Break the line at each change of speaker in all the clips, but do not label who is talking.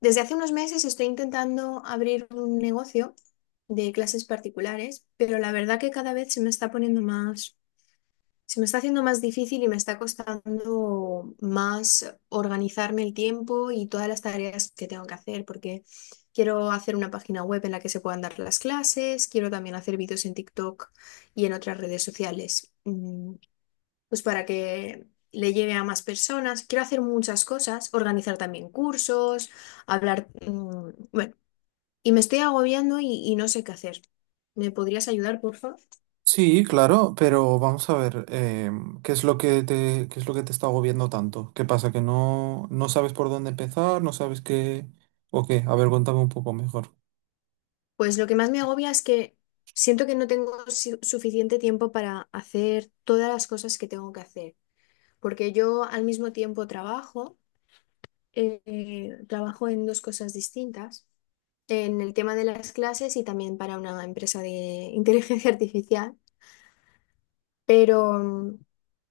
Desde hace unos meses estoy intentando abrir un negocio de clases particulares, pero la verdad que cada vez se me está poniendo más, se me está haciendo más difícil y me está costando más organizarme el tiempo y todas las tareas que tengo que hacer, porque quiero hacer una página web en la que se puedan dar las clases, quiero también hacer vídeos en TikTok y en otras redes sociales. Pues para que le lleve a más personas. Quiero hacer muchas cosas, organizar también cursos, hablar, bueno, y me estoy agobiando y no sé qué hacer. ¿Me podrías ayudar, por favor?
Sí, claro, pero vamos a ver, ¿qué es lo que te, qué es lo que te está agobiando tanto? ¿Qué pasa? ¿Que no sabes por dónde empezar? ¿No sabes qué? ¿O qué? A ver, cuéntame un poco mejor.
Pues lo que más me agobia es que siento que no tengo suficiente tiempo para hacer todas las cosas que tengo que hacer, porque yo al mismo tiempo trabajo en dos cosas distintas en el tema de las clases y también para una empresa de inteligencia artificial. Pero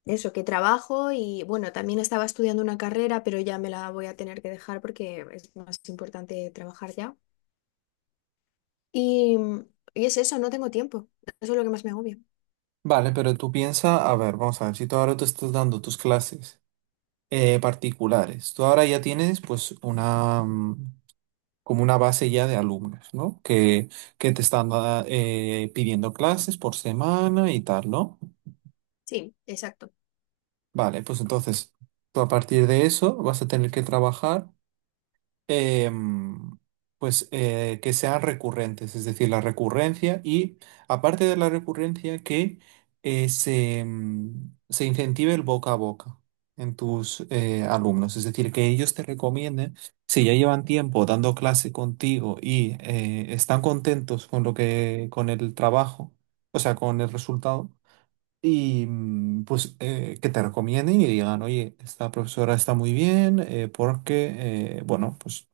eso, que trabajo y bueno, también estaba estudiando una carrera, pero ya me la voy a tener que dejar porque es más importante trabajar ya. Y, mm, y es eso, no tengo tiempo. Eso es lo que más me agobia.
Vale, pero tú piensa, a ver, vamos a ver, si tú ahora te estás dando tus clases particulares, tú ahora ya tienes pues una, como una base ya de alumnos, ¿no? Que te están pidiendo clases por semana y tal, ¿no?
Sí, exacto.
Vale, pues entonces tú a partir de eso vas a tener que trabajar. em, que sean recurrentes, es decir, la recurrencia y aparte de la recurrencia que se incentive el boca a boca en tus alumnos, es decir, que ellos te recomienden, si ya llevan tiempo dando clase contigo y están contentos con lo que, con el trabajo, o sea, con el resultado y que te recomienden y digan, oye, esta profesora está muy bien porque, bueno, pues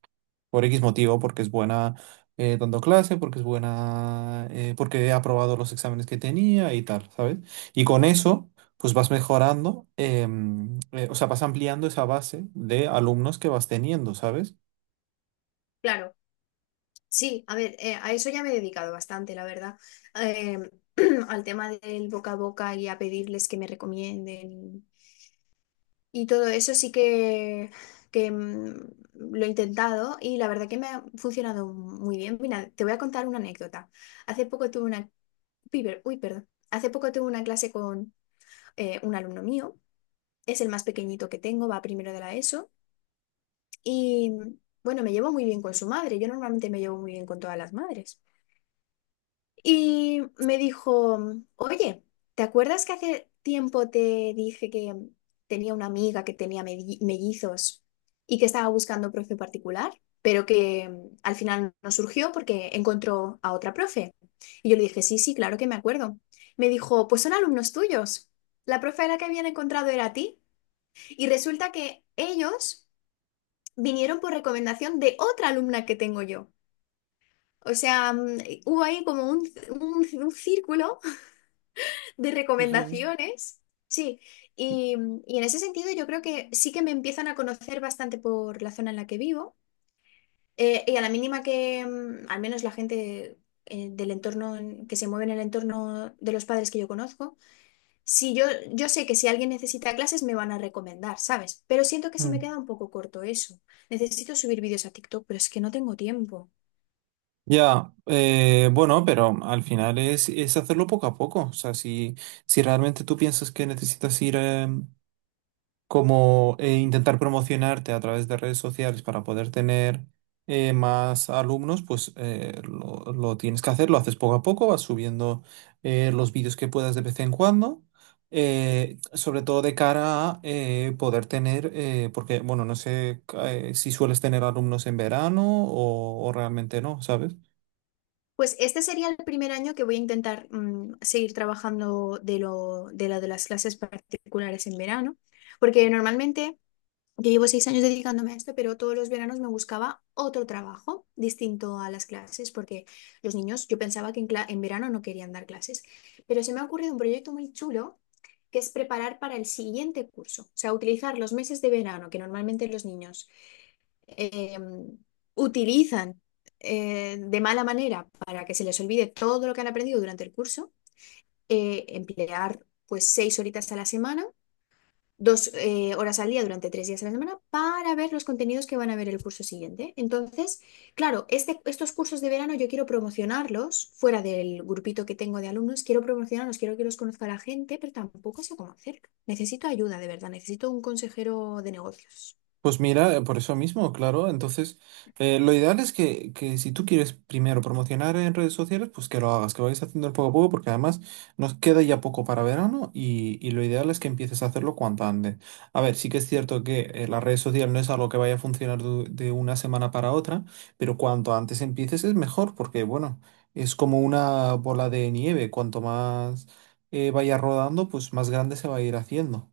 por X motivo, porque es buena dando clase, porque es buena, porque ha aprobado los exámenes que tenía y tal, ¿sabes? Y con eso, pues vas mejorando, o sea, vas ampliando esa base de alumnos que vas teniendo, ¿sabes?
Claro. Sí, a ver, a eso ya me he dedicado bastante, la verdad. Eh, al tema del boca a boca y a pedirles que me recomienden. Y todo eso sí que lo he intentado y la verdad que me ha funcionado muy bien. Mira, te voy a contar una anécdota. Hace poco tuve una... piber- Uy, perdón. Hace poco tuve una clase con un alumno mío. Es el más pequeñito que tengo, va primero de la ESO. Y bueno, me llevo muy bien con su madre. Yo normalmente me llevo muy bien con todas las madres. Y me dijo, oye, ¿te acuerdas que hace tiempo te dije que tenía una amiga que tenía mellizos y que estaba buscando profe particular, pero que al final no surgió porque encontró a otra profe? Y yo le dije, sí, sí, claro que me acuerdo. Me dijo, pues son alumnos tuyos. La profe a la que habían encontrado era a ti. Y resulta que ellos vinieron por recomendación de otra alumna que tengo yo. O sea, hubo ahí como un círculo de recomendaciones. Sí, y, y en ese sentido yo creo que sí que me empiezan a conocer bastante por la zona en la que vivo, y a la mínima que, al menos la gente del entorno que se mueve en el entorno de los padres que yo conozco, si yo, yo sé que si alguien necesita clases me van a recomendar, ¿sabes? Pero siento que se me
Fíjate.
queda un poco corto eso. Necesito subir vídeos a TikTok, pero es que no tengo tiempo.
Ya, bueno, pero al final es hacerlo poco a poco. O sea, si, si realmente tú piensas que necesitas ir como intentar promocionarte a través de redes sociales para poder tener más alumnos, pues lo tienes que hacer, lo haces poco a poco, vas subiendo los vídeos que puedas de vez en cuando. Sobre todo de cara a poder tener, porque, bueno, no sé si sueles tener alumnos en verano o realmente no, ¿sabes?
Pues este sería el primer año que voy a intentar seguir trabajando de lo, de la- de las clases particulares en verano, porque normalmente yo llevo 6 años dedicándome a esto, pero todos los veranos me buscaba otro trabajo distinto a las clases, porque los niños, yo pensaba que en verano no querían dar clases, pero se me ha ocurrido un proyecto muy chulo que es preparar para el siguiente curso, o sea, utilizar los meses de verano que normalmente los niños eh, utilizan de mala manera para que se les olvide todo lo que han aprendido durante el curso. Emplear pues 6 horitas a la semana, dos horas al día durante 3 días a la semana para ver los contenidos que van a ver el curso siguiente. Entonces, claro, estos cursos de verano yo quiero promocionarlos fuera del grupito que tengo de alumnos, quiero promocionarlos, quiero que los conozca la gente, pero tampoco sé cómo hacerlo. Necesito ayuda, de verdad, necesito un consejero de negocios.
Pues mira, por eso mismo, claro. Entonces, lo ideal es que si tú quieres primero promocionar en redes sociales, pues que lo hagas, que vayas haciendo poco a poco, porque además nos queda ya poco para verano y lo ideal es que empieces a hacerlo cuanto antes. A ver, sí que es cierto que las redes sociales no es algo que vaya a funcionar de una semana para otra, pero cuanto antes empieces es mejor, porque bueno, es como una bola de nieve. Cuanto más vaya rodando, pues más grande se va a ir haciendo.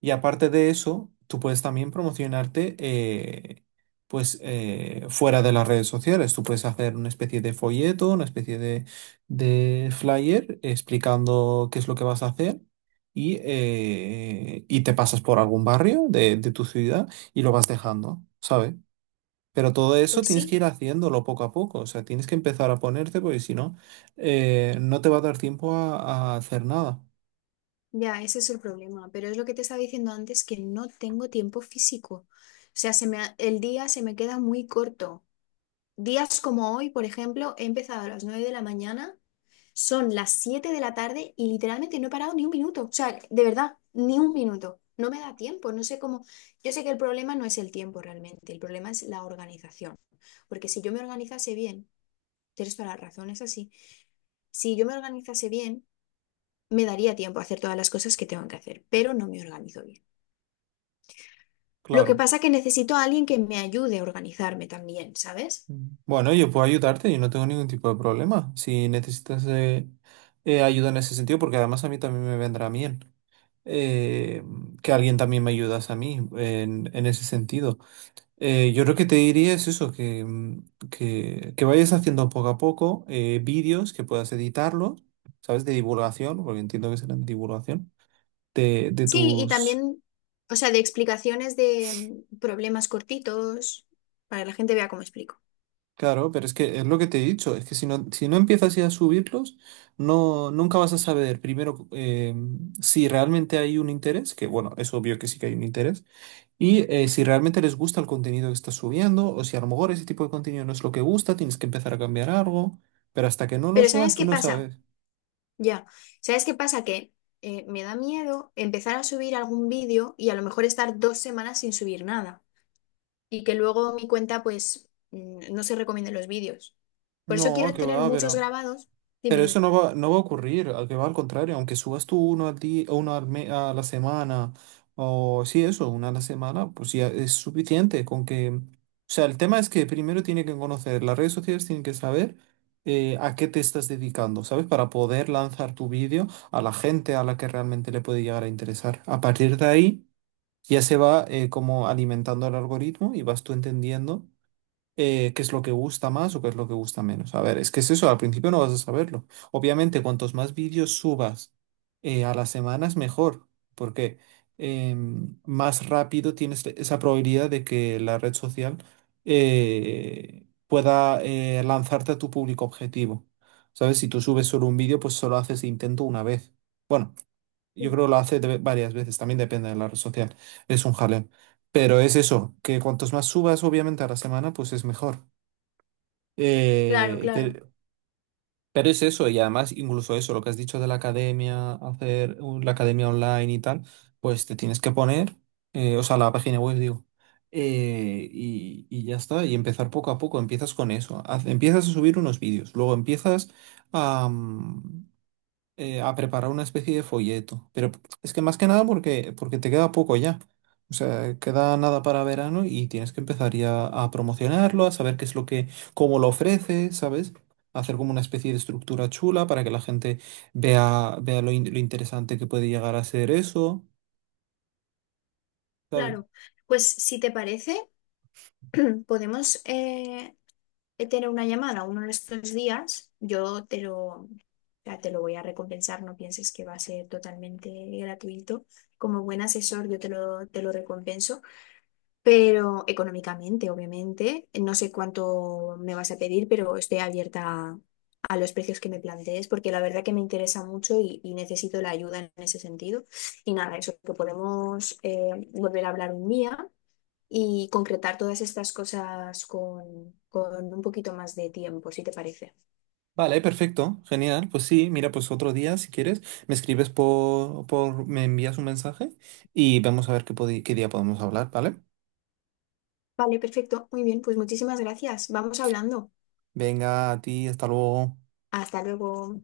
Y aparte de eso, tú puedes también promocionarte fuera de las redes sociales. Tú puedes hacer una especie de folleto, una especie de flyer explicando qué es lo que vas a hacer y te pasas por algún barrio de tu ciudad y lo vas dejando, ¿sabes? Pero todo eso
Pues
tienes que
sí.
ir haciéndolo poco a poco. O sea, tienes que empezar a ponerte porque si no, no te va a dar tiempo a hacer nada.
Ya, ese es el problema, pero es lo que te estaba diciendo antes, que no tengo tiempo físico. O sea, el día se me queda muy corto. Días como hoy, por ejemplo, he empezado a las 9 de la mañana, son las 7 de la tarde y literalmente no he parado ni un minuto. O sea, de verdad, ni un minuto. No me da tiempo, no sé cómo. Yo sé que el problema no es el tiempo realmente, el problema es la organización. Porque si yo me organizase bien, tienes toda la razón, es así. Si yo me organizase bien me daría tiempo a hacer todas las cosas que tengo que hacer, pero no me organizo bien. Lo que
Claro.
pasa es que necesito a alguien que me ayude a organizarme también, ¿sabes?
Mm. Bueno, yo puedo ayudarte, yo no tengo ningún tipo de problema. Si necesitas ayuda en ese sentido, porque además a mí también me vendrá bien eh, que alguien también me ayudas a mí en ese sentido. Yo lo que te diría es eso, que vayas haciendo poco a poco vídeos que puedas editarlos, ¿sabes? De divulgación, porque entiendo que serán de divulgación, de
Sí, y
tus...
también, o sea, de explicaciones de problemas cortitos, para que la gente vea cómo explico.
Claro, pero es que es lo que te he dicho, es que si no, si no empiezas ya a subirlos, no, nunca vas a saber primero si realmente hay un interés, que bueno, es obvio que sí que hay un interés, y si realmente les gusta el contenido que estás subiendo, o si a lo mejor ese tipo de contenido no es lo que gusta, tienes que empezar a cambiar algo, pero hasta que no lo
Pero
subas,
¿sabes
tú
qué
no
pasa?
sabes.
Ya, ¿sabes qué pasa? Que me da miedo empezar a subir algún vídeo y a lo mejor estar 2 semanas sin subir nada, y que luego mi cuenta pues no se recomienden los vídeos. Por eso
No,
quiero
que
tener
va,
muchos
pero...
grabados. Dime,
Pero eso
dime.
no va, no va a ocurrir, al que va al contrario, aunque subas tú uno al día, o uno al a la semana, o sí, eso, una a la semana, pues ya es suficiente con que... O sea, el tema es que primero tiene que conocer, las redes sociales tienen que saber a qué te estás dedicando, ¿sabes? Para poder lanzar tu vídeo a la gente a la que realmente le puede llegar a interesar. A partir de ahí ya se va como alimentando el algoritmo y vas tú entendiendo qué es lo que gusta más o qué es lo que gusta menos. A ver, es que es eso, al principio no vas a saberlo. Obviamente, cuantos más vídeos subas a las semanas, mejor, porque más rápido tienes esa probabilidad de que la red social pueda lanzarte a tu público objetivo. ¿Sabes? Si tú subes solo un vídeo, pues solo haces intento una vez. Bueno, yo
Sí.
creo que lo hace varias veces, también depende de la red social. Es un jaleo. Pero es eso, que cuantos más subas, obviamente, a la semana, pues es mejor.
Claro,
Eh,
claro,
te- pero es eso, y además, incluso eso, lo que has dicho de la academia, hacer la academia online y tal, pues te tienes que poner, o sea, la página web, digo, y ya está, y empezar poco a poco. Empiezas con eso, empiezas a subir unos vídeos, luego empiezas a. A preparar una especie de folleto. Pero es que más que nada porque, porque te queda poco ya. O sea, queda nada para verano y tienes que empezar ya a promocionarlo, a saber qué es lo que, cómo lo ofreces, ¿sabes? Hacer como una especie de estructura chula para que la gente vea, vea lo, lo interesante que puede llegar a ser eso, ¿sabes?
claro. Pues si te parece, podemos tener una llamada uno de estos días. O sea, te lo voy a recompensar, no pienses que va a ser totalmente gratuito. Como buen asesor, te lo recompenso. Pero económicamente, obviamente, no sé cuánto me vas a pedir, pero estoy abierta a los precios que me plantees, porque la verdad que me interesa mucho y necesito la ayuda en ese sentido. Y nada, eso, que podemos volver a hablar un día y concretar todas estas cosas con un poquito más de tiempo, si te parece.
Vale, perfecto, genial. Pues sí, mira, pues otro día, si quieres, me escribes por, me envías un mensaje y vamos a ver qué, qué día podemos hablar, ¿vale?
Vale, perfecto, muy bien, pues muchísimas gracias. Vamos hablando.
Venga, a ti, hasta luego.
Hasta luego.